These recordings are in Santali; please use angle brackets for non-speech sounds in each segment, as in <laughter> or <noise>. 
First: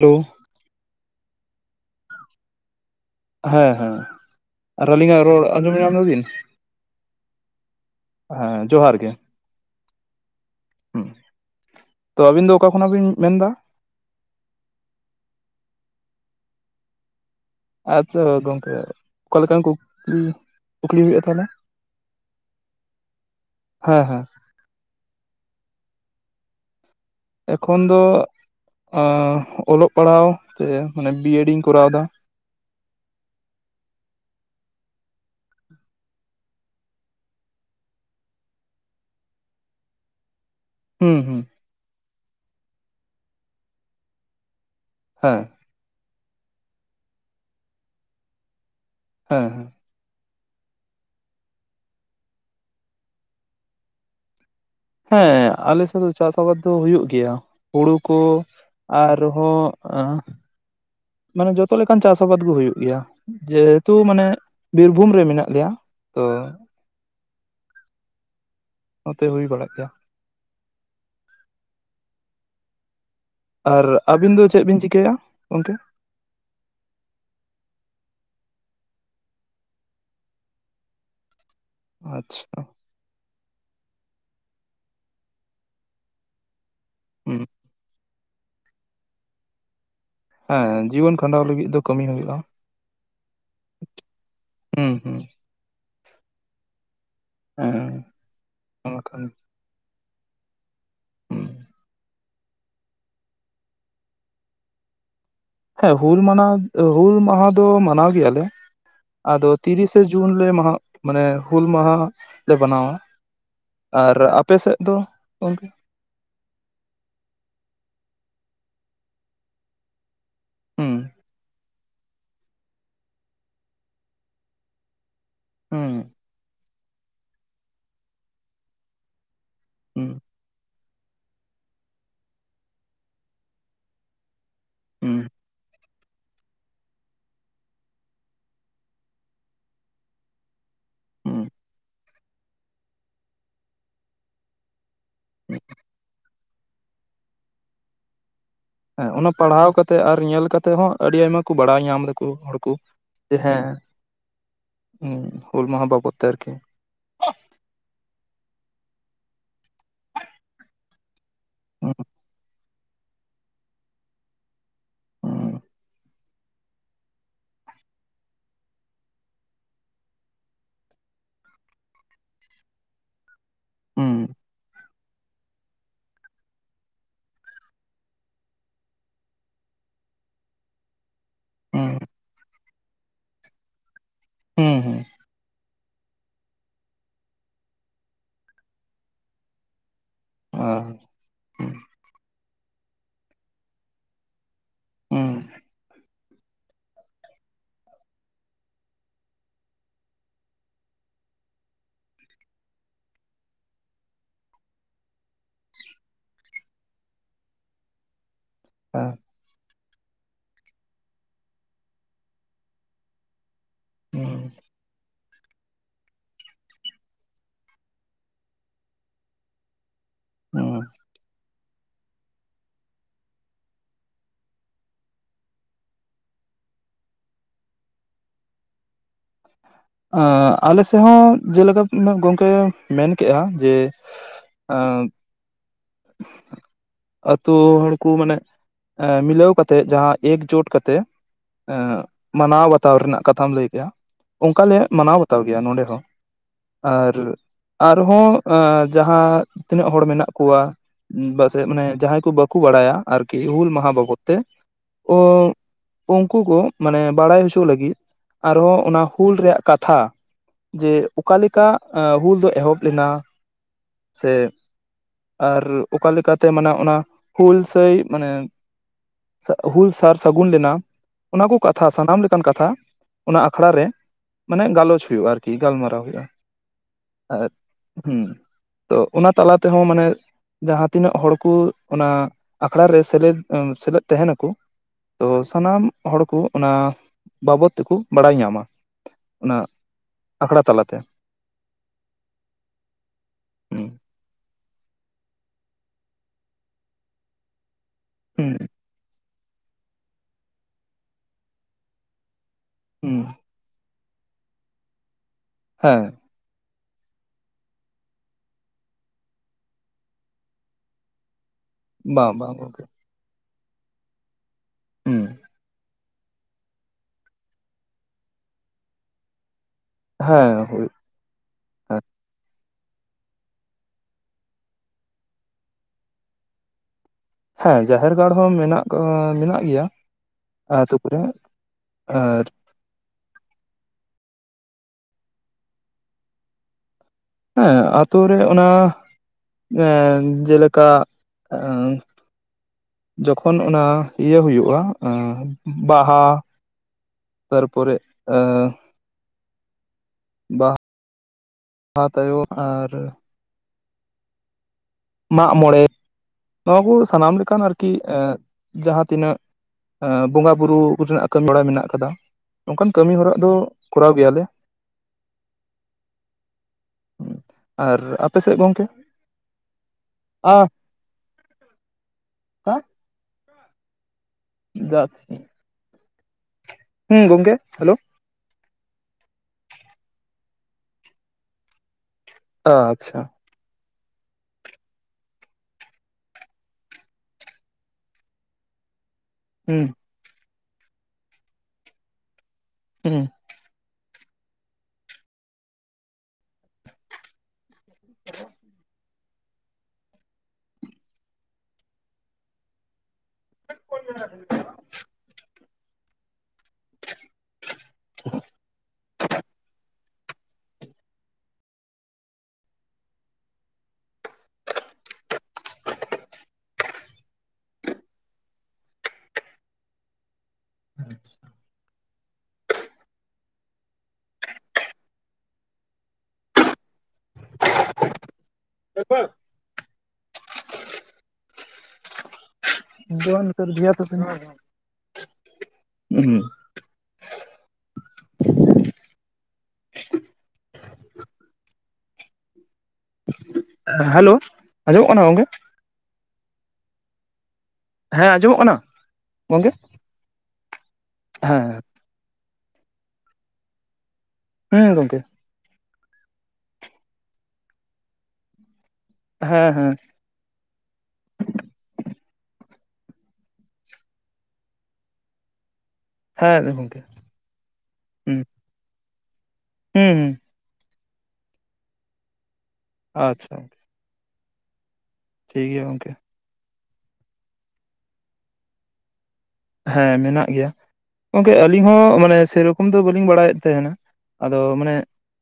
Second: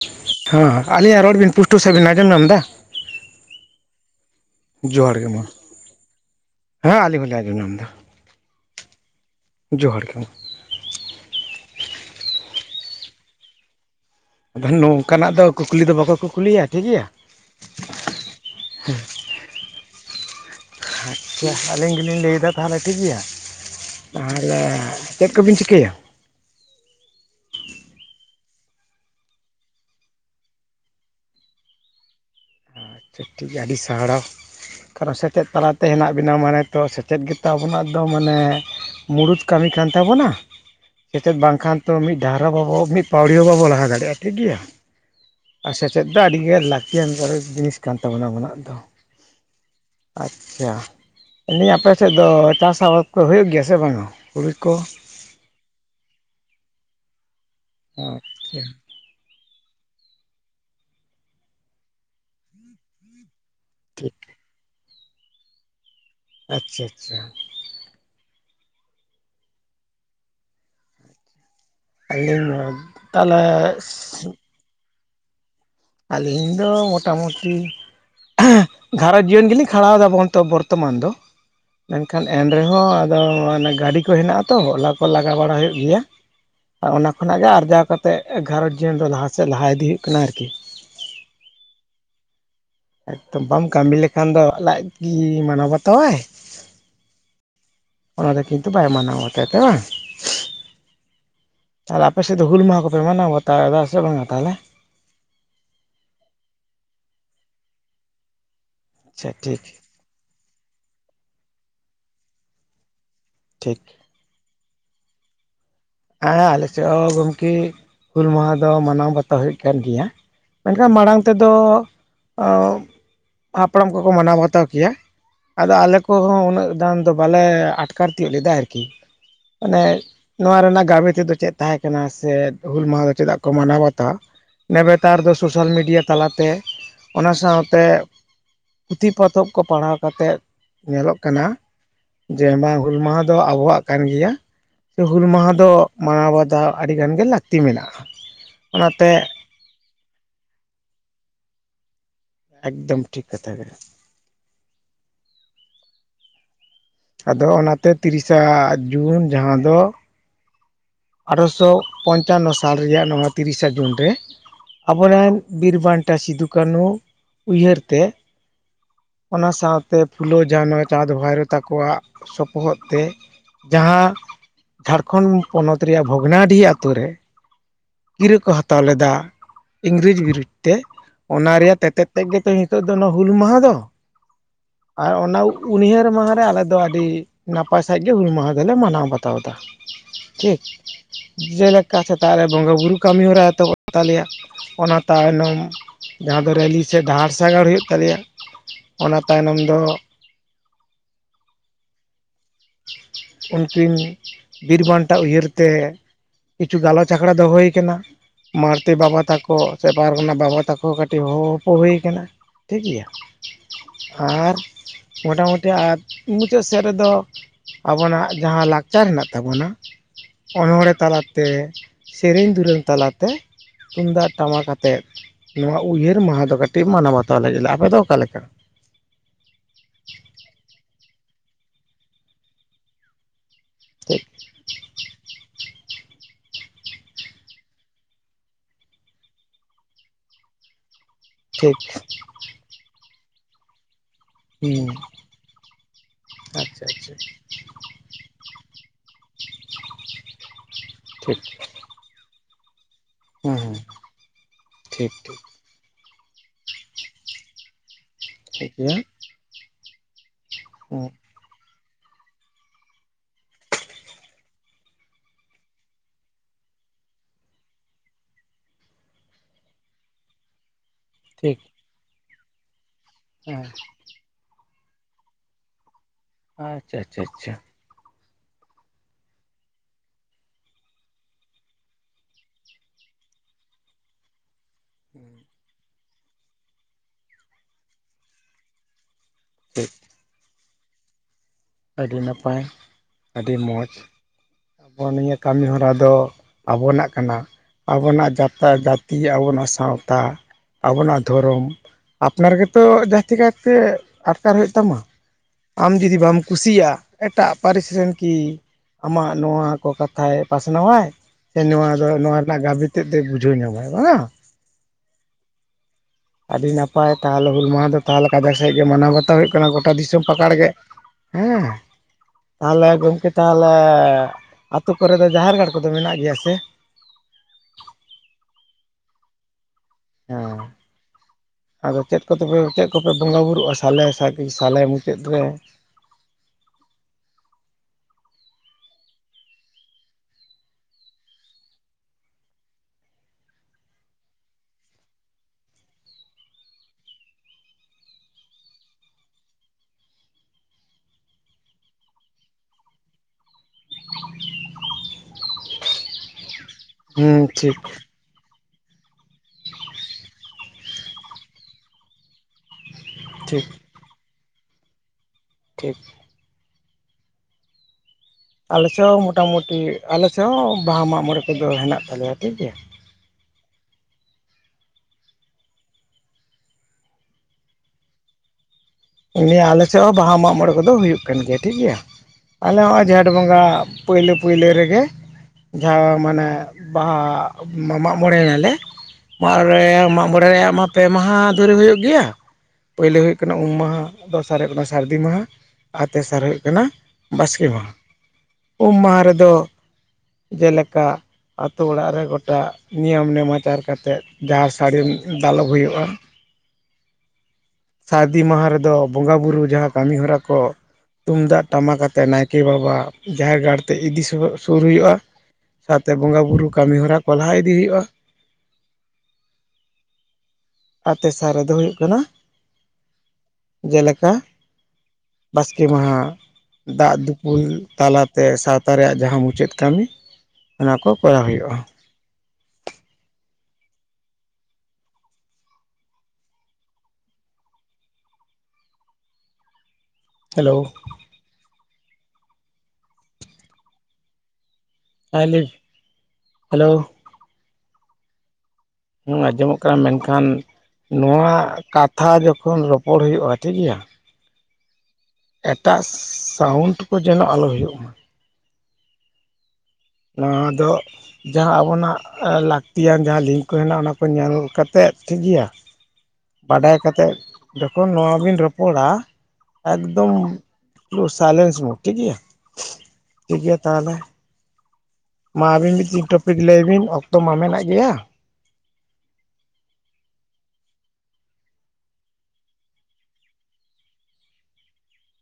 ᱦᱮᱞᱳ ᱾ ᱦᱚᱸ ᱟᱹᱞᱤᱧᱟᱜ ᱨᱚᱲ ᱵᱤᱱ ᱯᱩᱥᱴᱩ ᱥᱟ ᱵᱮᱤᱱ ᱟᱸᱡᱚᱢ ᱧᱟᱢ ᱫᱟ? ᱦᱮᱸ ᱦᱮᱸ ᱟᱨ ᱡᱚᱦᱟᱨ ᱟᱹᱞᱤᱧᱟᱜ ᱜᱮ ᱢᱟ ᱨᱚᱲ ᱟᱸᱡᱚᱢ ᱧᱟᱢ ᱫᱟᱹᱵᱤᱱ? ᱦᱮᱸ ᱟᱞᱤᱟ ᱦᱚᱸᱞᱤᱧ ᱟᱸᱢᱚᱟ ᱧᱟᱢ ᱫᱟ ᱾ ᱦᱮᱸ ᱡᱚᱦᱟᱨ ᱜᱮ ᱾ ᱡᱚᱦᱟᱨ ᱜᱮ ᱾ ᱦ ᱛᱚ ᱟᱹᱵᱤᱱ ᱫᱚ ᱚᱠᱟ ᱠᱷᱚᱱᱟᱜ ᱵᱤᱱ ᱢᱮᱱ ᱫᱟ? ᱟᱫᱚ ᱱᱚᱝᱠᱟᱱᱟᱜ ᱫᱚ ᱠᱩᱠᱞᱤ ᱫᱚ ᱵᱟᱠᱚ ᱠᱩᱠᱞᱤᱭᱟ ᱴᱷᱤᱠᱜᱮᱭᱟ ᱾ ᱟᱪᱪᱷᱟ ᱜᱚᱢᱠᱮ ᱠᱚᱞᱠᱟᱱ ᱠᱚᱠᱞᱤ ᱟᱪᱪᱷᱟ ᱟᱹᱞᱤᱧ ᱜᱮᱞᱤᱧ ᱞᱟᱹᱭᱫᱟ ᱛᱟᱦᱚᱞᱮ ᱴᱷᱤᱠ ᱜᱮᱭᱟ ᱾ ᱦᱮᱸ ᱦᱮᱸ ᱾ ᱮᱸ ᱪᱮᱫ ᱠᱚᱵᱤᱱ ᱪᱤᱠᱟᱹᱭᱟ? ᱮᱠᱷᱚᱱ ᱫᱚ ᱟᱸ ᱚᱞᱚᱜ ᱯᱟᱲᱦᱟᱣ ᱛᱮ ᱢᱟᱱᱮ ᱵᱤᱮᱰᱤᱧ ᱠᱚᱨᱟᱣ ᱫᱟ ᱾ ᱟᱪᱪᱷᱟ ᱴᱷᱤᱠ ᱜᱮᱭᱟ ᱟᱹᱰᱤ ᱥᱟᱨᱦᱟᱣ ᱾ ᱠᱟᱨᱚᱱ ᱥᱮᱪᱮᱫ ᱛᱟᱞᱟᱛᱮ ᱦᱮᱱᱟᱜ ᱵᱤᱱᱟ ᱢᱟᱱᱮ ᱛᱚ ᱥᱮᱪᱮᱫ ᱜᱮᱛᱚ ᱵᱚᱱᱟᱜ ᱫᱚ ᱢᱟᱱᱮ ᱢᱩᱲᱩᱫ ᱠᱟᱹᱢᱤ ᱠᱟᱱ ᱛᱟᱵᱚᱱᱟ ᱾ ᱦᱩᱸ ᱥᱮᱪᱮᱫ ᱦᱩᱸ ᱵᱟᱝᱠᱷᱟᱱ ᱛᱚ ᱢᱤᱫ ᱰᱟᱦᱟᱨ ᱦᱚᱸ ᱵᱟᱵᱚ ᱢᱤᱫ ᱯᱟᱹᱣᱲᱤ ᱦᱚᱸ ᱵᱟᱵᱚ ᱞᱟᱦᱟ ᱫᱟᱲᱮᱭᱟᱜᱼᱟ ᱴᱷᱤᱠ ᱜᱮᱭᱟ ᱾ ᱦᱮᱸ, ᱟᱨ ᱥᱮᱪᱮᱫ ᱫᱚ ᱟᱹᱰᱤᱜᱮ ᱞᱟᱹᱠᱛᱤᱭᱟᱱ ᱡᱤᱱᱤᱥ ᱠᱟᱱ ᱛᱟᱵᱚᱱᱟ ᱚᱱᱟ ᱫᱚ ᱾ ᱦᱮᱸ ᱦᱮᱸ, ᱟᱪᱪᱷᱟ, ᱞᱤ ᱟᱯᱮᱥᱮᱫ ᱫᱚ ᱪᱟᱥ ᱟᱵᱟᱫᱽ ᱠᱚ ᱦᱩᱭᱩᱜ ᱜᱮᱭᱟ ᱥᱮ ᱵᱟᱝᱼᱟ ᱦᱩᱲᱩ ᱠᱚ? ᱦᱮᱸ ᱟᱞᱮ ᱥᱮᱫ ᱫᱚ ᱪᱟᱥ ᱟᱵᱟᱫ ᱫᱚ ᱦᱩᱭᱩᱜ ᱜᱮᱭᱟ ᱦᱩᱲᱩ ᱠᱚ, ᱟᱪᱪᱷᱟ ᱟᱨᱦᱚᱸ <inaudible> ᱢᱟᱱᱮ ᱡᱚᱛᱚ ᱞᱮᱠᱟᱱ ᱪᱟᱥ ᱟᱵᱟᱫᱽ ᱜᱮ ᱦᱩᱭᱩᱜ ᱜᱮᱭᱟ ᱡᱮ ᱟᱹᱛᱩ ᱴᱷᱤᱠ ᱢᱟᱱᱮ ᱵᱤᱨᱵᱷᱩᱢ ᱨᱮ ᱢᱮᱱᱟᱜ ᱞᱮᱭᱟ ᱛᱚ ᱟᱪᱪᱷᱟ ᱟᱪᱪᱷᱟ, ᱱᱚᱛᱮ ᱦᱩᱭ ᱵᱟᱲᱟᱜ ᱜᱮᱭᱟ ᱾ ᱟᱹᱞᱤᱧ ᱱᱚᱣᱟ, ᱟᱨ ᱟᱹᱵᱤᱱ ᱫᱚ ᱪᱮᱜ ᱵᱤᱱ ᱪᱤᱠᱟᱹᱭᱟ ᱜᱚᱝᱠᱮ? ᱟᱹᱞᱤᱧ ᱫᱚ ᱢᱚᱴᱟᱢᱩᱴᱤ <inaudible> ᱜᱷᱟᱨᱚᱸᱡᱽ ᱡᱤᱭᱚᱱ ᱜᱮᱞᱤᱧ ᱠᱷᱟᱸᱲᱟᱣ ᱫᱟ ᱵᱚᱱᱛᱚ ᱵᱚᱨᱛᱚᱢᱟᱱ ᱫᱚ ᱾ ᱢᱮᱱᱠᱷᱟᱱ ᱮᱱ ᱟᱪᱪᱷᱟ ᱨᱮᱦᱚᱸ ᱟᱫᱚ ᱚᱱᱮ ᱜᱟᱹᱰᱤ ᱠᱚ ᱦᱮᱱᱟᱜ ᱟᱛᱚ ᱚᱞᱟ ᱠᱚ ᱞᱟᱜᱟᱣ ᱵᱟᱲᱟ ᱦᱩᱭᱩᱜ ᱜᱮᱭᱟ᱾ ᱚᱱᱟ ᱦᱩᱸ ᱠᱷᱚᱱᱟᱜ ᱜᱮ ᱟᱨᱡᱟᱣ ᱠᱟᱛᱮ ᱜᱷᱟᱨᱚᱸᱡᱽ ᱡᱤᱭᱚᱱ ᱫᱚ ᱞᱟᱦᱟ ᱥᱮᱫ ᱞᱟᱦᱟ ᱤᱫᱤᱜ ᱦᱮᱸ ᱡᱤᱭᱚᱱ ᱠᱷᱟᱸᱰᱟᱣ ᱞᱟᱹᱜᱤᱫ ᱫᱚ ᱠᱟᱹᱢᱤ ᱦᱩᱭᱩᱜᱼᱟ ᱾ ᱮᱠᱫᱚᱢ ᱵᱟᱢ ᱠᱟᱹᱢᱤ ᱞᱮᱠᱷᱟᱱ ᱫᱚ ᱞᱟᱡ ᱠᱤ ᱦᱩᱸ ᱢᱟᱱᱟᱣ ᱵᱟᱛᱟᱣᱟᱭ ᱦᱮᱸ ᱾ ᱚᱱᱟ ᱫᱚ ᱠᱤᱱᱛᱩ ᱵᱟᱭ ᱚᱱᱟ ᱢᱟᱱᱟᱣ ᱠᱟᱱ ᱵᱟᱛᱟᱭ ᱛᱟᱭ ᱵᱟᱝ? ᱦᱩᱸ ᱟᱨ ᱟᱯᱮᱥᱮᱫ ᱫᱚ ᱦᱩᱞ ᱢᱟᱦᱟᱸ ᱠᱚᱯᱮ ᱢᱟᱱᱟᱣ ᱵᱟᱛᱟᱣᱮᱫᱟ ᱥᱮ ᱵᱟᱝᱼᱟ ᱛᱟᱞᱦᱮ? ᱠᱷᱟᱡ ᱦᱩᱞ ᱢᱟᱱᱟᱣ ᱦᱩᱞ ᱢᱟᱦᱟᱸ ᱫᱚ ᱢᱟᱱᱟᱣ ᱜᱮᱭᱟᱞᱮ ᱟᱪᱪᱷᱟ ᱟᱫᱚ ᱴᱷᱤᱠ ᱛᱤᱨᱤᱥ ᱛᱮ ᱡᱩᱱ ᱞᱮ ᱢᱟᱦᱟᱜ ᱢᱟᱱᱮ ᱦᱩᱞ ᱢᱟᱦᱟᱸ ᱢᱮᱱᱛᱮ ᱞᱮ ᱵᱟᱱᱟᱣᱟ ᱾ ᱴᱷᱤᱠ ᱟᱨ ᱟᱯᱮ ᱥᱮᱫ ᱫᱚ ᱜᱚᱝᱠᱮ? ᱦᱮᱸ ᱟᱞᱮ ᱥᱮᱫ ᱦᱚᱸ ᱜᱚᱝᱠᱮ ᱦᱩᱞ ᱢᱟᱦᱟᱸ ᱫᱚ ᱢᱟᱱᱟᱣ ᱵᱟᱛᱟᱣ ᱦᱩᱭᱩᱜ ᱠᱟᱱ ᱜᱮᱭᱟ᱾ ᱢᱮᱱᱠᱷᱟᱱ ᱦᱩᱸ ᱢᱟᱲᱟᱝ ᱛᱮᱫᱚ <inaudible> ᱦᱟᱯᱲᱟᱢ ᱠᱚᱠᱚ ᱢᱟᱱᱟᱣ ᱵᱟᱛᱟᱣ ᱠᱮᱭᱟ ᱾ ᱟᱫᱚ ᱦᱩᱸ ᱟᱞᱮ ᱠᱚᱦᱚᱸ ᱩᱱᱟᱹᱜ ᱫᱟᱱ ᱫᱚ ᱵᱟᱞᱮ ᱟᱴᱠᱟᱨ ᱛᱤᱭᱳᱜ ᱞᱮᱫᱟ ᱟᱨᱠᱤ ᱾ ᱚᱱᱮ ᱦᱩᱸ ᱱᱚᱣᱟ ᱨᱮᱱᱟᱜ ᱜᱟᱵᱮ ᱛᱮᱫᱚ ᱪᱮᱫ ᱛᱟᱦᱮᱸ ᱠᱟᱱᱟ ᱥᱮ ᱦᱩᱞ ᱢᱟᱦᱟᱸ ᱫᱚ ᱪᱮᱫᱟᱜ ᱠᱚ ᱢᱟᱱᱟᱣ ᱵᱟᱛᱟᱣᱟ ᱾ ᱦᱩᱸ ᱱᱮᱵᱮᱛᱟᱨ ᱫᱚ ᱥᱳᱥᱟᱞ ᱢᱤᱰᱤᱭᱟ ᱛᱟᱞᱟᱛᱮ ᱚᱱᱟ ᱥᱟᱶᱛᱮ ᱯᱩᱛᱷᱤ ᱯᱚᱛᱚᱵ ᱠᱚ ᱯᱟᱲᱦᱟᱣ ᱠᱟᱛᱮᱫ, ᱧᱮᱞᱚᱜ ᱠᱟᱱᱟ ᱦᱩᱸ ᱡᱮ ᱵᱟᱝ ᱦᱩᱞ ᱢᱟᱦᱟᱸ ᱫᱚ ᱟᱵᱚᱣᱟᱜ ᱠᱟᱱ ᱜᱮᱭᱟ ᱾ ᱥᱮ ᱦᱩᱞ ᱢᱟᱦᱟᱸ ᱫᱚ ᱢᱟᱱᱟᱣ ᱵᱟᱛᱟᱣ ᱟᱹᱰᱤᱜᱟᱱ ᱜᱮ ᱞᱟᱹᱠᱛᱤ ᱢᱮᱱᱟᱜᱼᱟ ᱾ ᱦᱮᱸ ᱚᱱᱟ ᱯᱟᱲᱦᱟᱣ ᱠᱟᱛᱮᱜ ᱟᱨ ᱧᱮᱞ ᱠᱟᱛᱮᱜ ᱦᱚᱸ ᱟᱹᱰᱤ ᱟᱭᱢᱟ ᱠᱚ ᱵᱟᱲᱟᱭ ᱧᱟᱢ ᱞᱮᱠ ᱠᱩ ᱦᱚᱲ ᱠᱚ ᱮᱠᱫᱚᱢ ᱴᱷᱤᱠ ᱡᱮ ᱠᱟᱛᱷᱟ ᱦᱮᱸ ᱜᱮ ᱦᱩᱸ ᱦᱩᱞ ᱢᱟᱦᱟᱸ ᱵᱟᱵᱚᱫ ᱛᱮ ᱟᱨᱠᱤ ᱾ ᱟᱫᱚ ᱚᱱᱟᱛᱮ ᱛᱤᱨᱤᱥᱟ ᱡᱩᱱ ᱡᱟᱦᱟᱸ ᱫᱚ ᱟᱴᱷᱨᱚᱥᱚ ᱦᱩᱸ ᱯᱚᱧᱪᱟᱱᱚ ᱥᱟᱞ ᱨᱮᱭᱟᱜ ᱱᱚᱣᱟ ᱛᱤᱨᱤᱥᱟ ᱡᱩᱱ ᱨᱮ, ᱟᱵᱚᱨᱮᱱ ᱦᱩᱸ ᱵᱤᱨ ᱵᱟᱱᱴᱟ ᱥᱤᱫᱩ ᱠᱟᱹᱱᱩ ᱩᱭᱦᱟᱹᱨ ᱛᱮ ᱚᱱᱟ ᱥᱟᱶᱛᱮ ᱯᱷᱩᱞᱳ ᱡᱷᱟᱱᱚ ᱪᱟᱸᱫᱽ ᱵᱷᱟᱭᱨᱚᱛ ᱛᱟᱠᱚᱣᱟᱜ ᱥᱚᱯᱚᱦᱚᱫ ᱛᱮ ᱡᱟᱦᱟᱸ ᱦᱩᱸ ᱡᱷᱟᱨᱠᱷᱚᱸᱱᱰ ᱯᱚᱱᱚᱛ ᱨᱮᱭᱟᱜ ᱵᱷᱚᱜᱽᱱᱟᱰᱤ ᱟᱛᱳ ᱨᱮ, ᱜᱤᱨᱟᱹ ᱠᱚ ᱦᱟᱛᱟᱣ ᱞᱮᱫᱟ ᱤᱝᱨᱮᱡᱽ ᱵᱤᱨᱩᱫᱽ ᱛᱮ ᱾ ᱚᱱᱟ ᱨᱮᱭᱟᱜ ᱦᱩᱸ ᱛᱮᱛᱮᱫ ᱛᱮᱫ ᱜᱮᱛᱚ ᱱᱤᱛᱚᱜ ᱫᱚ ᱦᱩᱞ ᱢᱟᱦᱟᱸ ᱫᱚ ᱾ ᱦᱩᱸ ᱦᱩᱸ ᱾ ᱟᱨ ᱚᱱᱟ ᱩᱱᱦᱟᱹᱨ ᱢᱟᱦᱟ ᱨᱮ ᱟᱞᱮ ᱫᱚ ᱟᱹᱰᱤ ᱱᱟᱯᱟᱭ ᱥᱟᱺᱦᱮᱡ ᱜᱮ ᱦᱩᱞ ᱢᱟᱦᱟ ᱫᱚᱞᱮ ᱢᱟᱱᱟᱣ ᱵᱟᱛᱟᱣ ᱫᱟ᱾ ᱚ ᱴᱷᱤᱠ ᱦᱩᱸ ᱡᱮᱞᱮᱠᱟ ᱥᱮᱛᱟᱜᱨᱮ ᱵᱚᱸᱜᱟ ᱵᱩᱨᱩ ᱠᱟᱹᱢᱤ ᱦᱚᱨᱟ ᱮᱛᱚᱵᱛᱟᱞᱮᱭᱟ ᱚᱱᱟ ᱛᱟᱭᱱᱚᱢ ᱡᱟᱦᱟᱸ ᱫᱚ ᱨᱮᱞᱤ ᱥᱮ ᱰᱟᱦᱟᱨ ᱥᱟᱜᱟᱲ ᱦᱩᱭᱩᱜ ᱛᱟᱞᱮᱭᱟ ᱚᱱᱟ ᱛᱟᱭᱱᱚᱢ ᱫᱚ <inaudible> ᱩᱱᱠᱤᱱ ᱵᱤᱨᱵᱟᱱ ᱴᱟ ᱩᱭᱦᱟᱹᱨ ᱛᱮ ᱠᱤᱪᱷᱩ ᱜᱟᱞᱚᱪ ᱟᱠᱷᱲᱟ ᱫᱚ ᱦᱩᱭ ᱠᱟᱱᱟ ᱢᱟᱨᱛᱮ ᱦᱮᱸ ᱵᱟᱵᱟ ᱛᱟᱠᱚ ᱠᱚ ᱥᱮ ᱯᱟᱨᱜᱟᱱᱟ ᱵᱟᱵᱟ ᱛᱟᱠᱚ ᱠᱟᱹᱴᱤᱡ ᱦᱚᱦᱚ ᱦᱚᱯᱚ ᱦᱩᱭ ᱠᱟᱱᱟ ᱴᱷᱤᱠ ᱜᱮᱭᱟ ᱦᱩᱸ ᱟᱨ ᱢᱳᱴᱟᱢᱩᱴᱤ ᱟᱨ ᱢᱩᱪᱟᱹᱫ ᱥᱮᱫ ᱨᱮᱫᱚ ᱟᱵᱚᱱᱟᱜ ᱡᱟᱦᱟᱸ ᱞᱟᱠᱪᱟᱨ ᱦᱮᱱᱟᱜ ᱛᱟᱵᱚᱱᱟ ᱦᱩᱸ ᱚᱱᱚᱲᱬᱦᱮᱸ ᱛᱟᱞᱟᱛᱮ ᱥᱮᱨᱤᱧ ᱫᱩᱨᱟᱹᱱ ᱛᱟᱞᱟᱛᱮ ᱛᱩᱢᱫᱟᱜ ᱴᱟᱢᱟᱠᱟᱛᱮᱫ ᱱᱚᱣᱟ ᱩᱭᱦᱟᱹᱨ ᱢᱟᱦᱟ ᱫᱚ ᱠᱟᱹᱴᱤᱡ ᱢᱟᱱᱟᱣ ᱵᱟᱛᱟᱣ ᱞᱟᱹᱜᱤᱫ ᱟᱯᱮᱫᱚ ᱚᱠᱟᱞᱮᱠᱟ ᱟᱞᱮ ᱥᱮ ᱦᱚᱸ ᱡᱮᱞᱮᱠᱟᱹᱜ ᱜᱚᱝᱠᱮ ᱢᱮᱱ ᱠᱮᱜᱼᱟ ᱡᱮ ᱴᱷᱤᱠ ᱟᱸ <inaudible> <inaudible> ᱟᱛᱳ ᱦᱚᱲ ᱠᱚ ᱢᱟᱱᱮ ᱢᱤᱞᱟᱹᱣ ᱠᱟᱛᱮᱜ ᱡᱟᱦᱟᱸ ᱮᱠ ᱡᱳᱴ ᱠᱟᱛᱮ ᱮ ᱴᱷᱤᱠ ᱢᱟᱱᱟᱣ ᱵᱟᱛᱟᱣ ᱨᱮᱱᱟᱜ ᱠᱟᱛᱷᱟᱢ ᱞᱟᱹᱭ ᱠᱮᱜᱼᱟ ᱚᱱᱠᱟᱞᱮ ᱦᱩᱸ ᱢᱟᱱᱟᱣ ᱵᱟᱛᱟᱣ ᱜᱮᱭᱟ ᱱᱚᱸᱰᱮ ᱦᱚᱸ ᱟᱪᱪᱷᱟ ᱟᱪᱪᱷᱟ ᱟᱨ ᱟᱨᱦᱚᱸ ᱡᱟᱦᱟᱸ ᱛᱤᱱᱟᱹᱜ ᱦᱚᱲ ᱢᱮᱱᱟᱜ ᱠᱚᱣᱟ ᱴᱷᱤᱠ ᱯᱟᱥᱮᱡ ᱢᱟᱱᱮ ᱡᱟᱦᱟᱸᱭ ᱠᱚ ᱵᱟᱠᱚ ᱵᱟᱲᱟᱭᱟ ᱟᱨ ᱠᱤ ᱦᱩᱸ ᱦᱩᱞ ᱦᱩᱸ ᱢᱟᱦᱟ ᱵᱟᱵᱚᱫ ᱛᱮ ᱴᱷᱤᱠ ᱚ ᱴᱷᱤᱠ ᱩᱝᱠᱩ ᱠᱚ ᱢᱟᱱᱮ ᱵᱟᱲᱟᱭ ᱦᱚᱪᱚ ᱞᱟᱹᱜᱤᱫ ᱴᱷᱤᱠ ᱟᱨᱦᱚᱸ ᱜᱮᱭᱟ ᱚᱱᱟ ᱦᱩᱞ ᱨᱮᱭᱟᱜ ᱠᱟᱛᱷᱟ ᱡᱮ ᱦᱩᱸ ᱚᱠᱟᱞᱮᱠᱟ ᱟ ᱦᱩᱞ ᱫᱚ ᱮᱦᱚᱵ ᱞᱮᱱᱟ ᱥᱮ ᱟᱨ ᱚᱠᱟᱞᱮ ᱞᱮᱠᱟᱛᱮ ᱢᱟᱱᱮ ᱚᱱᱟ ᱦᱩᱞ ᱥᱮᱟᱹᱭ ᱢᱟᱱᱮ ᱦᱩᱞ ᱥᱟᱨ ᱥᱟᱹᱜᱩᱱ ᱞᱮᱱᱟ ᱚᱱᱟ ᱠᱚ ᱴᱷᱤᱠ ᱠᱟᱛᱷᱟ ᱥᱟᱱᱟᱢ ᱞᱮᱠᱟᱱ ᱠᱟᱛᱷᱟ ᱚᱱᱟ ᱦᱮᱸ ᱟᱠᱷᱲᱟ ᱨᱮ ᱢᱟᱱᱮ ᱜᱟᱞᱚᱪ ᱦᱩᱭᱩᱜᱼᱟ ᱟᱨᱠᱤ ᱜᱟᱞᱢᱟᱨᱟᱣ ᱦᱩᱭᱩᱜᱼᱟ ᱟᱪᱪᱷᱟ ᱟᱪᱪᱷᱟ ᱟᱪᱪᱷᱟ ᱦᱮᱸ ᱛᱚ ᱚᱱᱟ ᱛᱟᱞᱟ ᱛᱮᱦᱚᱸ ᱢᱟᱱᱮ ᱡᱟᱦᱟᱸ ᱛᱤᱱᱟᱹᱜ ᱦᱚᱲ ᱠᱚ ᱚᱱᱟ ᱟᱠᱷᱲᱟ ᱨᱮ ᱥᱮᱞᱮᱫ ᱥᱮᱞᱮᱫ ᱛᱟᱦᱮᱱᱟᱠᱚ ᱛᱚ ᱥᱟᱱᱟᱢ ᱦᱚᱲ ᱠᱚ ᱚᱱᱟ ᱵᱟᱵᱚᱫ ᱛᱮᱠᱚ ᱵᱟᱲᱟᱭ ᱧᱟᱢᱟ ᱚᱱᱟ ᱴᱷᱤᱠ ᱟᱠᱷᱲᱟ ᱛᱟᱞᱟᱛᱮ ᱟᱹᱰᱤ ᱱᱟᱯᱟᱭ ᱟᱹᱰᱤ ᱦᱩᱸ ᱢᱚᱡᱽ ᱟᱵᱚ ᱱᱤᱭᱟᱹ ᱠᱟᱹᱢᱤᱦᱚᱨᱟ ᱫᱚ ᱟᱵᱚᱱᱟᱜ ᱠᱟᱱᱟ ᱟᱵᱚᱱᱟᱜ ᱦᱩᱸ ᱡᱟᱛᱟ ᱜᱟᱛ ᱤᱭᱟᱹ ᱟᱵᱚᱱᱟᱜ ᱥᱟᱶᱛᱟ ᱟᱵᱚᱱᱟᱜ ᱫᱷᱚᱨᱚᱢ ᱟᱯᱱᱟᱨ ᱜᱮᱛᱚ ᱦᱩᱸ ᱡᱟᱹᱥᱛᱤ ᱠᱟᱭᱛᱮ ᱟᱴᱠᱟᱨ ᱦᱩᱭᱩᱜ ᱛᱟᱢᱟ ᱟᱢ ᱦᱮᱸ ᱡᱩᱫᱤ ᱵᱟᱢ ᱠᱩᱥᱤᱭᱟᱜ ᱮᱴᱟᱜ ᱯᱟᱹᱨᱤᱥ ᱨᱮᱱ ᱠᱤ ᱟᱢᱟᱜ ᱱᱚᱣᱟ ᱠᱚ ᱠᱟᱛᱷᱟᱭ ᱯᱟᱥᱱᱟᱣᱟᱭ ᱱᱚᱣᱟ ᱫᱚ ᱵᱟᱝ ᱱᱚᱣᱟ ᱵᱟᱝ ᱨᱮᱱᱟᱜ ᱜᱟᱵ ᱜᱚᱝᱠᱮ ᱛᱮᱫ ᱛᱮ ᱵᱩᱡᱷᱟᱹᱣ ᱧᱟᱢᱟᱭ ᱵᱟᱝᱟ ᱦᱩᱸ ᱟᱹᱰᱤ ᱱᱟᱯᱟᱭ ᱛᱟᱦᱚᱞᱮ ᱦᱩᱞ ᱢᱟᱦᱟ ᱫᱚ ᱛᱟᱦᱚᱞᱮ ᱠᱟᱡᱟᱠ ᱥᱮᱫ ᱜᱮ ᱢᱟᱱᱟᱣ ᱵᱟᱛᱟᱣ ᱦᱩᱭᱩᱜ ᱠᱟᱱᱟ ᱜᱚᱴᱟ ᱫᱤᱥᱚᱢ ᱯᱟᱠᱟᱲ ᱦᱮᱸ ᱜᱮ ᱦᱳᱭ ᱦᱩᱸ ᱦᱮᱸ ᱛᱟᱦᱚᱞᱮ ᱜᱚᱝᱠᱮ ᱛᱟᱦᱚᱞᱮ ᱟᱛᱳ ᱠᱚᱨᱮ ᱫᱚ ᱡᱟᱦᱮᱨ ᱜᱟᱲ ᱠᱚᱫᱚ ᱢᱮᱱᱟᱜ ᱜᱮᱭᱟ ᱥᱮ ᱦᱮᱸ ᱡᱟᱦᱮᱨ ᱜᱟᱲ ᱦᱚᱸ ᱢᱮᱱᱟᱜ ᱫᱚ ᱢᱮᱱᱟᱜ ᱜᱮᱭᱟ ᱦᱮᱸ ᱟᱛᱳ ᱠᱚᱨᱮ ᱟᱫᱚ ᱪᱮᱫ ᱟᱨ ᱠᱚᱛᱮᱯᱮ ᱪᱮᱫ ᱠᱚ ᱯᱮ ᱵᱚᱸᱜᱟ ᱵᱩᱨᱩᱜᱼᱟ ᱥᱟᱞᱮ ᱥᱟᱠ ᱥᱟᱞᱮ ᱢᱩᱪᱟᱹᱫ ᱨᱮ ᱦᱮᱸ ᱟᱛᱳ ᱨᱮ ᱚᱱᱟ ᱡᱮᱞᱮᱠᱟ ᱮ ᱡᱚᱠᱷᱚᱱ ᱚᱱᱟ ᱤᱭᱟᱹ ᱦᱩᱭᱩᱜᱼᱟ ᱮᱸ ᱵᱟᱦᱟ ᱛᱟᱨᱯᱚᱨᱮ ᱮᱸ ᱵᱟ ᱦᱟ ᱛᱟᱭᱚᱢ ᱟᱨ ᱢᱟᱜᱢᱚᱲᱮ ᱱᱚᱣᱟ ᱠᱚ ᱥᱟᱱᱟᱢ ᱦᱩᱸ ᱞᱮᱠᱟᱱ ᱴᱷᱤᱠ ᱟᱨᱠᱤ ᱮᱸ ᱡᱟᱦᱟᱸ ᱛᱤᱱᱟᱹᱜ ᱮᱸ ᱵᱚᱸᱜᱟ ᱵᱩᱨᱩ ᱠᱚᱴᱷᱮᱱᱟᱜ ᱠᱟᱹᱢᱤ ᱦᱚᱲᱟ ᱢᱮᱱᱟᱜ ᱠᱟᱫᱟ᱾ ᱱᱚᱝᱠᱟᱱ ᱠᱟᱹᱢᱤ ᱦᱚᱨᱟ ᱫᱚ ᱴᱷᱤᱠ ᱠᱚᱨᱟᱣ ᱜᱮᱭᱟᱞᱮ᱾ ᱴᱷᱤᱠ᱾ <inaudible> ᱟᱨ ᱟᱯᱮ ᱥᱮᱜ? ᱟᱞᱮ ᱥᱮᱜ ᱦᱚᱸ ᱢᱚᱴᱟᱢᱩᱴᱤ ᱟᱞᱮ ᱥᱮᱜ ᱦᱚᱸ ᱵᱟᱦᱟ ᱢᱟᱜ ᱢᱚᱬᱮ ᱠᱚᱫᱚ ᱦᱮᱱᱟᱜ ᱛᱟᱞᱮᱭᱟ ᱴᱷᱤᱠ ᱜᱮᱭᱟ᱾ <inaudible> ᱦᱩᱸ ᱜᱚᱝᱠᱮ ᱦᱮᱞᱳ᱾ ᱱᱤᱭᱟᱹ ᱟᱞᱮ ᱥᱮᱜ ᱦᱚᱸ ᱵᱟᱦᱟ ᱢᱟᱜ ᱢᱚᱬᱮ ᱠᱚᱫᱚ ᱦᱩᱭᱩᱜ ᱠᱟᱱ ᱜᱮᱭᱟ ᱴᱷᱤᱠ ᱜᱮᱭᱟ, ᱟᱞᱮ ᱦᱚᱸ ᱟᱪᱪᱷᱟ ᱡᱷᱮᱸᱴ ᱵᱚᱸᱜᱟ ᱯᱟᱹᱭᱞᱟᱹ ᱯᱟᱹᱭᱞᱟᱹ ᱨᱮᱜᱮ ᱡᱟᱦᱟᱸ ᱢᱟᱱᱮ ᱵᱟᱦᱟ ᱢᱟᱜ ᱢᱟᱼᱢᱚᱬᱮ ᱱᱟᱞᱮ᱾ ᱢᱟᱜᱨᱮ ᱦᱩᱸ ᱢᱟᱜ ᱢᱚᱬᱮ ᱨᱮᱭᱟᱜ ᱢᱟ ᱯᱮ ᱢᱟᱦᱟ ᱫᱷᱚᱨᱮ ᱦᱩᱭᱩᱜ ᱜᱮᱭᱟ, ᱦᱩᱸ ᱯᱟᱹᱭᱞᱟᱹ ᱦᱩᱭᱩᱜ ᱠᱟᱱᱟ ᱩᱢ ᱢᱟᱦᱟ᱾ ᱫᱚᱥᱟᱨ ᱦᱩᱭᱩᱜ ᱠᱟᱱᱟ ᱥᱟᱹᱨᱫᱤ ᱢᱟᱦᱟ ᱟᱨ ᱛᱮᱥᱟᱨ ᱦᱩᱭᱩᱜ ᱠᱟᱱᱟ ᱵᱟᱥᱠᱮ ᱢᱟᱦᱟ᱾ <inaudible> ᱩᱢ ᱢᱟᱸᱦᱟ ᱨᱮᱫᱚ ᱡᱮᱞᱮᱠᱟ ᱟᱛᱳ ᱚᱲᱟᱜ ᱨᱮ ᱜᱚᱴᱟ ᱱᱤᱭᱚᱢ ᱱᱮᱢᱟᱪᱟᱨ ᱠᱟᱛᱮᱜ ᱡᱟᱦᱟᱸ ᱥᱟᱲᱤᱢ ᱫᱟᱞᱚᱵ ᱦᱩᱭᱩᱜᱼᱟ, ᱥᱟᱹᱨᱫᱤ ᱢᱟᱦᱟ ᱨᱮ ᱵᱚᱸᱜᱟ ᱵᱩᱨᱩ ᱡᱟᱦᱟᱸ ᱠᱟᱹᱢᱤ ᱦᱚᱨᱟ ᱠᱚ ᱛᱩᱢᱫᱟᱜ ᱴᱟᱢᱟᱠ ᱟᱛᱮ ᱱᱟᱭᱠᱮ ᱵᱟᱵᱟ ᱡᱟᱦᱮᱨ ᱜᱟᱲ ᱛᱮ ᱤᱫᱤ ᱡᱚᱦᱚᱜ ᱥᱩᱨ ᱦᱩᱭᱩᱜᱼᱟ, ᱥᱟᱶᱛᱮ ᱵᱚᱸᱜᱟ ᱵᱩᱨᱩ ᱠᱟᱹᱢᱤ ᱦᱚᱨᱟ ᱠᱚ ᱞᱟᱦᱟ ᱤᱫᱤ ᱦᱩᱭᱩᱜᱼᱟ᱾ ᱟᱨ ᱛᱮᱥᱟᱨ ᱨᱮᱫᱚ ᱦᱩᱭᱩᱜ ᱠᱟᱱᱟ ᱡᱮᱞᱮᱠᱟ ᱵᱟᱥᱠᱮ ᱢᱟᱸᱦᱟ ᱫᱟᱜ ᱫᱩᱯᱩᱞ ᱛᱟᱞᱟᱛᱮ ᱥᱟᱶᱛᱟ ᱨᱮᱭᱟᱜ ᱡᱟᱦᱟᱸ ᱢᱩᱪᱟᱹᱫ ᱠᱟᱹᱢᱤ ᱚᱱᱟ ᱠᱚ ᱠᱚᱨᱟᱣ ᱦᱳᱭᱳᱜᱼᱟ᱾ <unintelligible> ᱦᱮᱞᱳ᱾ ᱮ ᱦᱮᱞᱳ᱾ ᱟᱸᱡᱚᱢᱚᱜ ᱠᱟᱱᱟ ᱜᱚᱝᱠᱮ ᱦᱮᱸ ᱞᱟᱭ ᱦᱮᱞᱳ᱾ ᱦᱮᱸ ᱟᱸᱡᱚᱢᱚᱜ ᱠᱟᱱᱟ? ᱦᱩ ᱜᱚᱝᱠᱮ ᱟᱸᱡᱚᱢᱚᱜ ᱠᱟᱱᱟ ᱢᱮᱱᱠᱷᱟᱱ, ᱱᱚᱣᱟ ᱦᱮᱸ ᱠᱟᱛᱷᱟ ᱡᱚᱠᱷᱚᱱ ᱨᱚᱯᱚᱲ ᱦᱩᱭᱩᱜᱼᱟ ᱴᱷᱤᱠ ᱜᱮᱭᱟ᱾ ᱦᱩᱸ ᱜᱚᱝᱠᱮ᱾ ᱮᱴᱟᱜ ᱥᱟᱣᱩᱱᱰ ᱠᱚ ᱡᱮᱱᱚ ᱟᱞᱚ ᱦᱩᱭᱩᱜ ᱢᱟ᱾ ᱦᱮᱸ ᱦᱮᱸ ᱱᱚᱣᱟ ᱫᱚ ᱡᱟᱦᱟᱸ ᱟᱵᱚᱱᱟᱜ ᱞᱟᱹᱠᱛᱤᱭᱟᱱ ᱡᱟᱦᱟᱸ ᱞᱤᱝᱠ ᱠᱚ ᱦᱮᱱᱟᱜ ᱚᱱᱟᱠᱚ ᱧᱮᱞ ᱠᱟᱛᱮᱫ ᱴᱷᱤᱠ ᱜᱮᱭᱟ᱾ <inaudible> ᱵᱟᱰᱟᱭ ᱜᱚᱝᱠᱮ ᱠᱟᱛᱮᱫ ᱡᱚᱠᱷᱚᱱ ᱱᱚᱣᱟ ᱦᱩᱸ ᱵᱤᱱ ᱨᱚᱯᱚᱲᱟ ᱦᱩᱸ ᱮᱠᱫᱚᱢ ᱦᱩᱸ ᱞᱩ ᱥᱟᱭᱞᱮᱥ ᱢᱩᱰ ᱴᱷᱤᱠᱜᱮᱭᱟ ᱟᱪᱪᱷᱟ ᱴᱷᱤᱠᱜᱮᱭᱟ ᱛᱟᱦᱞᱮ᱾ ᱴᱷᱤᱠ ᱢᱟ ᱜᱮᱭᱟ ᱟᱹᱵᱤᱱ ᱜᱚᱝᱠᱮ ᱢᱤᱫᱴᱤᱱ ᱴᱚᱯᱤᱠ ᱞᱟᱹᱭ ᱵᱤᱱ ᱚᱠᱛᱚ ᱢᱟ ᱢᱮᱱᱟᱜ ᱜᱮᱭᱟ᱾ ᱦᱮᱸ ᱢᱮᱱᱟᱜ ᱜᱮᱭᱟ ᱜᱚᱝᱠᱮ ᱟᱹᱞᱤᱧ ᱦᱚᱸ ᱢᱟᱱᱮ ᱥᱮᱨᱚᱠᱚᱢ ᱫᱚ ᱵᱟᱹᱞᱤᱧ ᱵᱟᱲᱟᱭᱮᱜ ᱛᱟᱦᱮᱱᱟ᱾ ᱟᱫᱚ ᱢᱟᱱᱮ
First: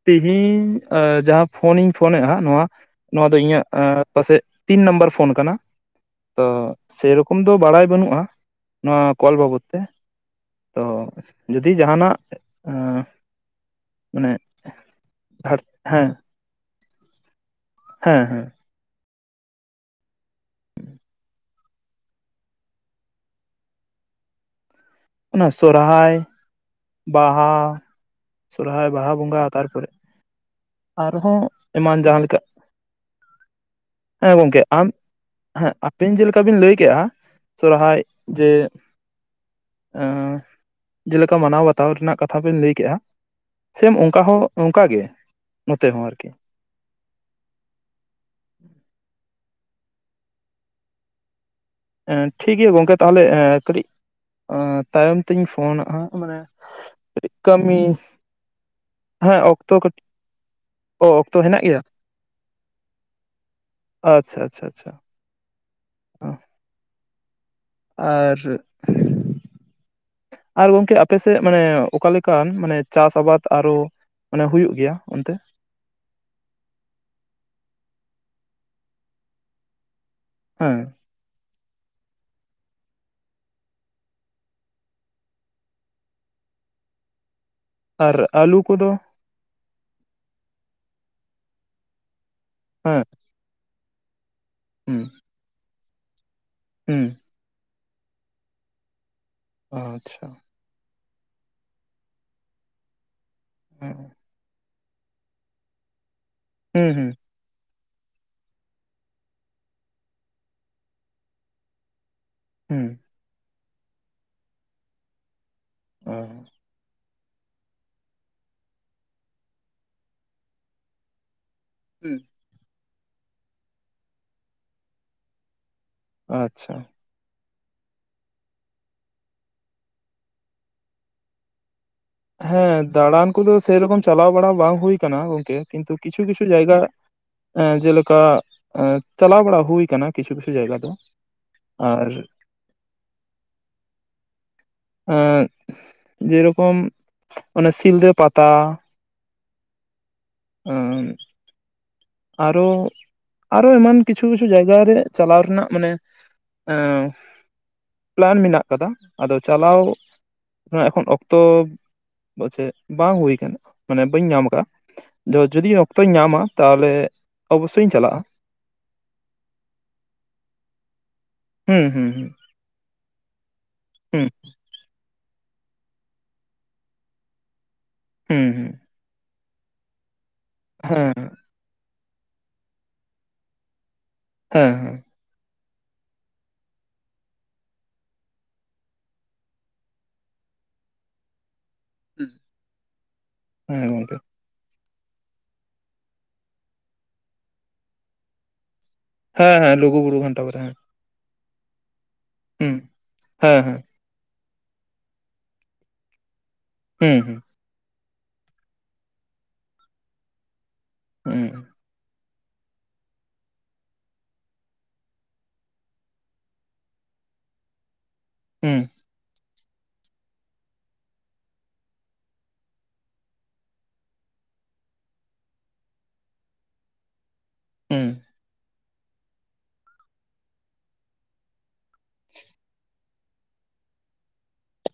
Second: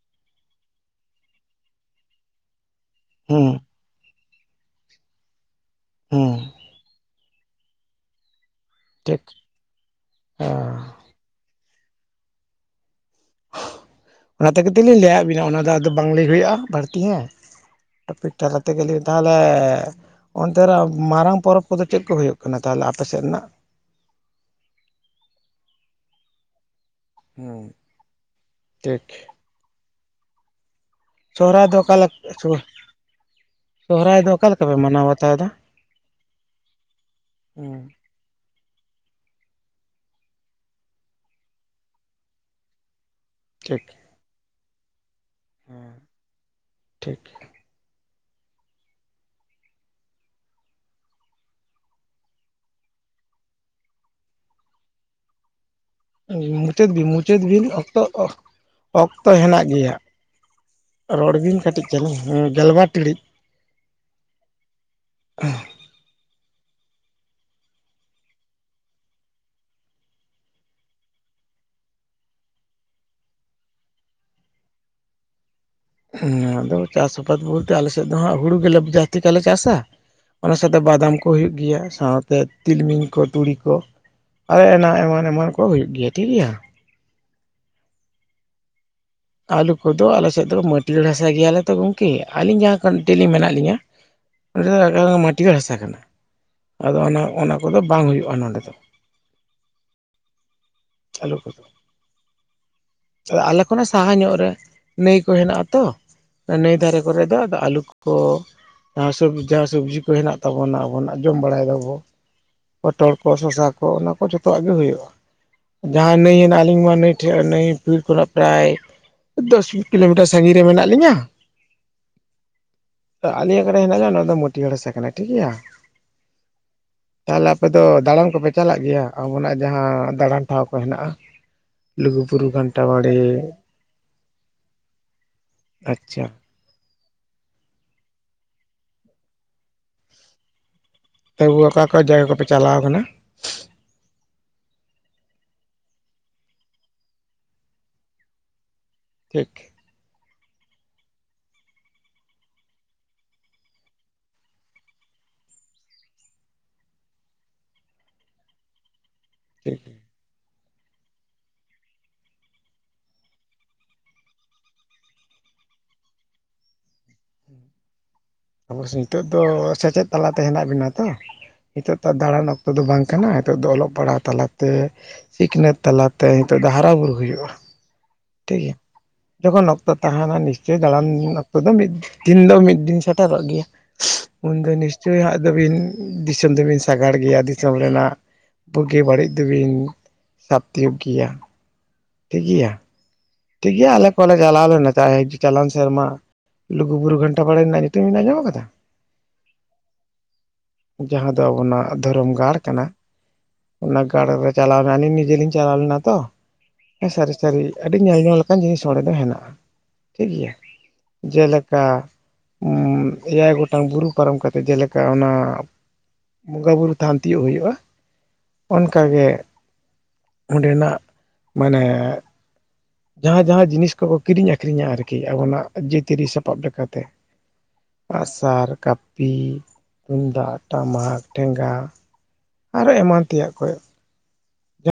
ᱛᱤᱦᱤᱧ ᱮ ᱡᱟᱦᱟᱸ ᱯᱷᱳᱱᱤᱧ ᱯᱷᱳᱱᱮᱜᱼᱟ ᱱᱚᱣᱟ ᱱᱚᱣᱟ ᱫᱚ ᱟ ᱦᱩᱸ ᱤᱧᱟᱹᱜ ᱯᱟᱥᱮᱜ ᱛᱤᱱ ᱱᱟᱢᱵᱟᱨ ᱯᱷᱳᱱ ᱠᱟᱱᱟ ᱦᱩᱸ ᱛᱚ ᱥᱮ ᱠᱚᱢ ᱫᱚ ᱵᱟᱲᱟᱭ ᱵᱟᱹᱱᱩᱜᱼᱟ᱾ ᱱᱚᱣᱟ ᱴᱷᱤᱠ ᱠᱚᱞ ᱵᱟᱵᱚᱛ ᱛᱮ, ᱛᱚ ᱡᱩᱫᱤ ᱡᱟᱦᱟᱸᱱᱟᱜ ᱚᱱᱟ ᱛᱮᱜᱮ ᱛᱚᱞᱤᱧ ᱞᱟᱹᱭᱟᱜ ᱵᱤᱱᱟ ᱚᱱᱟ ᱫᱚ ᱟᱫᱚ ᱦᱮᱸ ᱵᱟᱝ ᱞᱟᱹᱭ ᱦᱩᱭᱩᱜᱼᱟ ᱵᱟᱲᱛᱤ ᱦᱮᱸ᱾ ᱦᱮᱸ ᱴᱚᱯᱤᱠ ᱦᱮᱸ <unintelligible> ᱛᱮᱜᱮ ᱞᱤᱧ ᱛᱟᱦᱚᱞᱮ, ᱚᱱᱛᱮ ᱨᱮ ᱢᱟᱨᱟᱝ ᱯᱚᱨᱚᱵᱽ ᱠᱚᱫᱚ ᱪᱮᱫ ᱠᱚ ᱦᱳᱭᱳᱜ ᱠᱟᱱᱟ ᱛᱟᱦᱚᱞᱮ ᱟᱯᱮ ᱥᱮᱫ ᱨᱮᱱᱟᱜ? ᱚᱱᱟ ᱥᱚᱨᱦᱟᱭ, ᱵᱟᱦᱟ, ᱦᱩᱸ ᱥᱚᱨᱦᱟᱭ, ᱴᱷᱤᱠ ᱵᱟᱦᱟ ᱵᱚᱸᱜᱟ ᱛᱟᱨᱯᱚᱨᱮ ᱟᱨᱦᱚᱸ ᱥᱚᱦᱨᱟᱭ ᱫᱚ ᱚᱠᱟ ᱮᱢᱟᱱ ᱡᱟᱦᱟᱸ ᱞᱮᱠᱟ ᱥᱚᱦᱨᱟᱭ ᱫᱚ ᱦᱮᱸ ᱚᱠᱟ ᱜᱚᱝᱠᱮ ᱞᱮᱠᱟ ᱯᱮ ᱟᱢ, ᱢᱟᱱᱟᱣ ᱵᱟᱛᱟᱣ ᱮᱫᱟ? ᱦᱮᱸ ᱟᱯᱤᱱ ᱡᱮᱞᱮᱠᱟ ᱵᱤᱱ ᱞᱟᱹᱭ ᱠᱮᱜᱼᱟ ᱥᱚᱨᱦᱟᱭ ᱡᱮ ᱮᱸ ᱡᱮᱞᱮᱠᱟ ᱢᱟᱱᱟᱣ ᱵᱟᱛᱟᱣ ᱨᱮᱱᱟᱜ ᱠᱟᱛᱷᱟ ᱵᱤᱱ ᱞᱟᱹᱭ ᱠᱮᱜᱼᱟ, ᱴᱷᱤᱠ ᱥᱮᱢ ᱚᱝᱠᱟ ᱦᱚᱸ ᱚᱝᱠᱟ ᱜᱮ ᱱᱚᱛᱮ ᱦᱚᱸ ᱟᱨᱠᱤ᱾ ᱴᱷᱤᱠ᱾ ᱴᱷᱤᱠ ᱜᱮᱭᱟ ᱜᱚᱝᱠᱮ ᱛᱟᱦᱚᱞᱮ ᱮᱸ ᱠᱟᱹᱴᱤᱡ, ᱛᱟᱭᱚᱢ ᱛᱤᱧ ᱯᱷᱳᱱᱟ ᱦᱟᱸᱜ᱾ ᱢᱟᱱᱮ ᱢᱩᱪᱟᱹᱫ ᱵᱤᱱ ᱠᱟᱹᱴᱤᱡ ᱢᱩᱪᱟᱹᱫ ᱵᱤᱱ ᱠᱟᱹᱢᱤ ᱚᱠᱛᱚ, ᱚᱠᱛᱚ ᱦᱮᱸ ᱦᱮᱱᱟᱜ ᱜᱮᱭᱟ᱾ ᱠᱟᱹᱴᱤᱡ ᱚ ᱨᱚᱲ ᱚᱠᱛᱚ ᱵᱤᱱ ᱦᱮᱱᱟᱜ ᱜᱮᱭᱟ ᱠᱟᱹᱴᱤᱡ ᱪᱩᱞᱩᱝ ᱩᱸ ᱜᱮᱞᱵᱟᱨ ᱴᱤᱲᱤᱡ᱾ <inaudible> ᱦᱩᱸ᱾ ᱟᱨ ᱟᱨ ᱜᱚᱝᱠᱮ ᱟᱯᱮ ᱥᱮᱫ ᱢᱟᱱᱮ ᱚᱠᱟ ᱞᱮᱠᱟᱱ ᱢᱟᱱᱮ ᱪᱟᱥ ᱟᱵᱟᱫ ᱟᱨᱚ ᱢᱟᱱᱮ ᱦᱩᱭᱩᱜ ᱜᱮᱭᱟ ᱚᱱᱛᱮ? ᱦᱩᱸᱻ ᱟᱫᱚ ᱪᱟᱥ ᱟᱵᱟᱫ ᱵᱚᱞᱛᱮ ᱟᱞᱮ ᱥᱮᱫ ᱫᱚ ᱦᱟᱸᱜ ᱦᱩᱲᱩ ᱜᱮᱞᱮ ᱡᱟᱥᱛᱤ <unintelligible> ᱪᱟᱥᱟ, ᱚᱱᱟ ᱥᱟᱶᱛᱮ ᱦᱮᱸ ᱵᱟᱫᱟᱢ ᱠᱚ ᱦᱩᱭᱩᱜ ᱜᱮᱭᱟ ᱥᱟᱶᱛᱮ ᱛᱤᱞᱢᱤᱧ ᱠᱚ, ᱛᱩᱲᱤ ᱠᱚ᱾ ᱟᱨ ᱟᱭᱢᱟ ᱮᱢᱟᱱ ᱮᱢᱟᱱ ᱠᱚ ᱦᱩᱭᱩᱜ ᱜᱮᱭᱟ ᱴᱷᱤᱠ ᱜᱮᱭᱟ᱾ ᱟᱨ ᱟᱞᱩ ᱠᱚᱫᱚ? ᱟᱞᱩ ᱠᱚᱫᱚ ᱟᱞᱮ ᱥᱮᱫ ᱫᱚ ᱢᱟᱹᱴᱤᱭᱟᱹᱲ ᱦᱟᱥᱟ ᱜᱮᱭᱟᱞᱮ ᱛᱚ ᱜᱚᱝᱼ ᱠᱮ ᱟᱞᱤᱧ ᱡᱟᱦᱟᱸ ᱦᱮᱸ ᱠᱟᱱᱴᱮᱞᱤ ᱢᱮᱱᱟᱜ ᱞᱤᱧᱟ, ᱚᱸᱰᱮ ᱦᱩᱸ ᱫᱚ <inaudible> ᱢᱟᱴᱤᱭᱟᱹᱲ ᱦᱟᱥᱟ ᱠᱟᱱᱟ᱾ ᱟᱫᱚ ᱦᱩᱸ ᱚᱱᱟ ᱚᱱᱟ ᱠᱚᱫᱚ ᱵᱟᱝ ᱦᱩᱭᱩᱜᱼᱟ ᱱᱚᱸᱰᱮ ᱫᱚ᱾ ᱟᱪᱪᱷᱟ᱾ ᱟᱞᱩ ᱠᱚ ᱫᱚ᱾ ᱟᱫᱚ ᱟᱞᱮ ᱠᱷᱚᱱᱟᱜ ᱦᱮᱸ ᱥᱟᱦᱟ ᱧᱚᱜ ᱨᱮ ᱱᱟᱹᱭ ᱠᱚ ᱦᱮᱱᱟᱜᱼᱟ ᱛᱚ, ᱚᱱᱟ ᱱᱟᱹᱭ ᱦᱩᱸ ᱫᱷᱟᱨᱮ ᱦᱩᱸ ᱠᱚᱨᱮ ᱫᱚ ᱟᱫᱚ ᱟᱞᱩ ᱠᱚ, ᱡᱟᱦᱟᱸ ᱥᱚᱵ ᱡᱟᱦᱟᱸ ᱥᱚᱵᱡᱤ ᱪᱟᱥ ᱡᱟᱦᱟᱸ ᱦᱮᱱᱟᱜ ᱛᱟᱵᱚᱱᱟ ᱟᱵᱚᱱᱟᱜ ᱡᱚᱢ ᱵᱟᱲᱟᱭ ᱫᱟᱵᱚ, ᱦᱩᱸ ᱯᱚᱴᱚᱞ ᱠᱚ, ᱥᱚᱥᱟ ᱠᱚ ᱚᱱᱟ ᱠᱚ ᱡᱚᱛᱚᱣᱟᱜ ᱜᱮ ᱦᱩᱭᱩᱜᱼᱟ᱾ ᱚ ᱡᱟᱦᱟᱸ ᱱᱟᱹᱭ ᱦᱮᱱᱟᱜᱼᱟ ᱠᱤᱱᱵᱟ ᱱᱟᱹᱭ ᱴᱷᱮᱡ ᱱᱟᱹᱭ ᱯᱤᱲ ᱠᱷᱚᱱᱟᱜ ᱯᱨᱟᱭ ᱫᱚᱥ ᱠᱤᱞᱳᱢᱤᱴᱟᱨ ᱥᱟᱺᱜᱤᱧ ᱨᱮ ᱢᱮᱱᱟᱜ ᱞᱤᱧᱟ, ᱦᱩᱸ᱾ ᱛᱚ ᱟᱞᱤᱧ ᱟᱠᱟᱨᱮ ᱦᱮᱱᱟᱜ ᱞᱤᱧᱟ ᱱᱚᱣᱟ ᱫᱚ ᱢᱟᱹᱴᱤᱭᱟᱹᱲ ᱦᱟᱥᱟ ᱠᱟᱱᱟ ᱴᱷᱤᱠ ᱜᱮᱭᱟ᱾ ᱟᱪᱪᱷᱟ᱾ ᱛᱟᱦᱚᱞᱮ ᱟᱯᱮ ᱫᱚ ᱫᱟᱬᱟᱱ ᱠᱚᱯᱮ ᱪᱟᱞᱟᱜ ᱜᱮᱭᱟ ᱟᱵᱚᱱᱟᱜ ᱡᱟᱦᱟᱸ ᱫᱟᱬᱟᱱ ᱴᱷᱟᱶ ᱠᱚ ᱦᱮᱱᱟᱜᱼᱟ? ᱞᱩᱜᱩ ᱵᱩᱨᱩ ᱜᱷᱟᱱ ᱦᱮᱸ ᱫᱟᱬᱟᱱ ᱠᱚᱫᱚ ᱥᱮᱨᱚᱠᱚᱢ ᱪᱟᱞᱟᱣ ᱵᱟᱲᱟ ᱵᱟᱝ ᱦᱩᱭ ᱠᱟᱱᱟ ᱜᱚᱝᱠᱮ, ᱠᱤᱱᱛᱩ ᱠᱤᱪᱷᱩ ᱟᱪᱪᱷᱟ ᱠᱤᱪᱷᱩ ᱡᱟᱭᱜᱟ ᱮᱸᱻ ᱡᱮᱞᱮᱠᱟ ᱮᱸᱻ ᱪᱟᱞᱟᱣ ᱵᱟᱲᱟ ᱦᱩᱭ ᱠᱟᱱᱟ ᱠᱤᱪᱷᱩ ᱠᱤᱪᱷᱩ ᱡᱟᱭᱜᱟ ᱫᱚ᱾ ᱛᱚᱵᱩᱚ ᱚᱠᱟ ᱚᱠᱟ ᱟᱨ ᱡᱟᱭᱜᱟ ᱠᱚᱯᱮ ᱪᱟᱞᱟᱣ ᱠᱟᱱᱟ? ᱮᱸᱜ ᱡᱮᱨᱚᱠᱚᱢ ᱚᱱᱮ ᱥᱤᱞᱫᱟᱹ ᱯᱟᱛᱟ, ᱴᱷᱤᱠ᱾ <unintelligible> ᱟᱨᱚ ᱟᱨᱚ ᱮᱢᱟᱱ ᱠᱤᱪᱷᱩ ᱠᱤᱪᱷᱩ ᱡᱟᱭᱜᱟᱨᱮ ᱪᱟᱞᱟᱣ ᱨᱮᱱᱟᱜ ᱢᱟᱱᱮ᱾ ᱮᱸ ᱯᱞᱟᱱ ᱢᱮᱱᱟᱜ ᱠᱟᱫᱟ ᱟᱫᱚ ᱪᱟᱞᱟᱣ᱾ ᱴᱷᱤᱠ ᱚᱱᱟ ᱮᱠᱷᱚᱱ ᱚᱠᱛᱚ ᱪᱮ ᱵᱟᱝ ᱦᱩᱭ ᱠᱟᱱᱟ ᱢᱟᱱᱮ ᱵᱟᱹᱧ ᱧᱟᱢ ᱠᱟᱜ-ᱟ᱾ ᱫᱚ ᱡᱩᱫᱤ ᱚᱠᱛᱚᱧ ᱧᱟᱢᱟ ᱛᱟᱦᱞᱮ ᱚᱵᱚᱥᱥᱳᱭᱤᱧ ᱪᱟᱞᱟᱜ-ᱟ᱾ ᱚᱵᱚᱥᱥᱳ ᱱᱤᱛᱳᱜ ᱫᱚ ᱥᱮᱪᱮᱫ ᱛᱟᱞᱟᱛᱮ ᱦᱮᱱᱟᱜ ᱵᱤᱱᱟ ᱛᱚ ᱦᱩᱸ ᱱᱤᱛᱳᱜ ᱦᱩᱸ ᱛᱚ ᱫᱟᱸᱬᱟᱱ ᱚᱠ ᱛᱚ ᱫᱚ ᱵᱟᱝ ᱠᱟᱱᱟ ᱱᱤᱛᱳᱜ ᱫᱚ ᱚᱞᱚᱜ ᱯᱟᱲᱦᱟᱣ ᱦᱩᱸ ᱛᱟᱞᱟᱛᱮ ᱥᱤᱠᱷᱱᱟᱹᱛ ᱛᱟᱞᱟᱛᱮ ᱱᱤᱛᱳᱜ ᱫᱚ ᱦᱟᱨᱟ ᱵᱩᱨᱩ ᱦᱩᱭᱩᱜ-ᱟ᱾ ᱦᱩᱸ ᱦᱩᱸ ᱴᱷᱤᱠ ᱦᱩᱸ ᱜᱮᱭᱟ ᱡᱚᱠᱷᱚᱱ ᱚᱠᱛᱚ ᱛᱟᱦᱮᱱᱟ ᱱᱤᱥᱪᱳᱭ ᱫᱟᱸᱬᱟᱱ᱾ ᱦᱮᱸ ᱠᱚᱫᱚ ᱢᱤᱫ ᱫᱤᱱ ᱦᱤᱞᱳᱜ ᱢᱤᱫ ᱫᱤᱱ ᱥᱮᱴᱮᱨᱚᱜ ᱜᱮᱭᱟ ᱩᱱᱫᱚ ᱦᱮᱸ ᱦᱮᱸ ᱱᱤᱥᱪᱳᱭ ᱦᱟᱸᱜ ᱫᱚ ᱵᱤᱱ᱾ ᱫᱤᱥᱚᱢ ᱫᱚᱵᱤᱱ ᱥᱟᱜᱟᱲ ᱜᱮᱭᱟ ᱫᱤᱥᱚᱢ ᱨᱮᱱᱟᱜ ᱵᱩᱜᱤ ᱵᱟᱹᱲᱤᱡ ᱫᱚᱵᱤᱱ᱾ ᱥᱟᱵ ᱛᱤᱭᱳᱜᱽ ᱜᱮᱭᱟ ᱴᱷᱤᱠ ᱜᱮᱭᱟ ᱴᱷᱤᱠ ᱦᱮᱸ ᱜᱮᱭᱟ ᱟᱞᱮ ᱜᱚᱝᱠᱮ ᱠᱚᱞᱮᱡᱽ᱾ ᱪᱟᱞᱟᱣ ᱞᱮᱱᱟ ᱪᱟᱭ ᱪᱟᱞᱟᱣᱮᱱ ᱥᱮᱨᱢᱟ ᱞᱩᱜᱩ ᱵᱩᱨᱩ ᱜᱷᱟᱱᱴᱟ ᱵᱟᱲᱮ ᱨᱮᱱᱟᱜ ᱧᱩᱛᱩᱢ ᱵᱤᱱ ᱟᱸᱡᱚᱢ ᱠᱟᱫᱟ᱾ ᱦᱮᱸ ᱦᱮᱸ ᱞᱩᱜᱩ ᱵᱩᱨᱩ ᱜᱷᱟᱱᱴᱟ ᱵᱟᱲᱮ ᱦᱮᱸ᱾ ᱡᱟᱸᱦᱟ ᱫᱚ ᱟᱵᱚᱱᱟᱜ ᱫᱷᱚᱨᱚᱢ ᱜᱟᱲ ᱦᱩᱸ ᱠᱟᱱᱟ ᱦᱮᱸ ᱦᱮᱸ ᱚᱱᱟ ᱜᱟᱲ ᱨᱮ᱾ ᱪᱟᱞᱟᱣᱱᱟ ᱟᱞᱤᱧ ᱱᱤᱡᱮᱞᱤᱧ ᱪᱟᱞᱟᱣ ᱞᱮᱱᱟ ᱛᱚ ᱦᱮᱸ ᱦᱩᱸ ᱥᱟᱨᱤ ᱦᱩᱸ ᱥᱟᱨᱤ᱾ ᱟᱹᱰᱤ ᱧᱮᱞ ᱧᱚᱝ ᱞᱮᱠᱟᱱ ᱡᱤᱱᱤᱥ ᱚᱸᱰᱮ ᱫᱚ ᱦᱮᱱᱟᱜᱼᱟ ᱴᱷᱤᱠ ᱜᱮᱭᱟ ᱦᱩᱸ ᱡᱮᱞᱮᱠᱟ᱾ ᱩᱢᱻ ᱮᱭᱟᱭ ᱜᱚᱴᱟᱝ ᱵᱩᱨᱩ ᱯᱟᱨᱚᱢ ᱠᱟᱛᱮ ᱡᱮᱞᱮᱠᱟ ᱚᱱᱟ᱾ ᱵᱚᱸᱜᱟ ᱵᱩᱨᱩ ᱛᱷᱟᱱ ᱛᱤᱭᱳᱜ ᱦᱳᱭᱳᱜ-ᱟ᱾ ᱦᱩᱸ ᱚᱱᱠᱟᱜᱮ ᱚᱸᱰᱮᱱᱟᱜ ᱢᱟᱱᱮ᱾ ᱡᱟᱸᱦᱟ ᱡᱟᱸᱦᱟ ᱡᱤᱱᱤᱥ ᱠᱚᱠᱚ ᱠᱤᱨᱤᱧ ᱟᱠᱷᱨᱤᱧᱟ ᱟᱨᱠᱤ ᱟᱵᱚᱱᱟᱜ ᱡᱟᱹᱛᱤᱭᱟᱹᱨᱤ ᱥᱟᱯᱟᱵ ᱞᱮᱠᱟᱛᱮ᱾ ᱦᱩᱸ ᱟᱸᱜ-ᱥᱟᱨ ᱠᱟᱯᱤ ᱛᱩᱢᱫᱟᱜ ᱴᱟᱢᱟᱠ ᱴᱷᱮᱸᱜᱟ᱾ ᱟᱨᱦᱚᱸ ᱮᱢᱟᱱ ᱛᱮᱭᱟᱜ ᱠᱷᱚᱭ᱾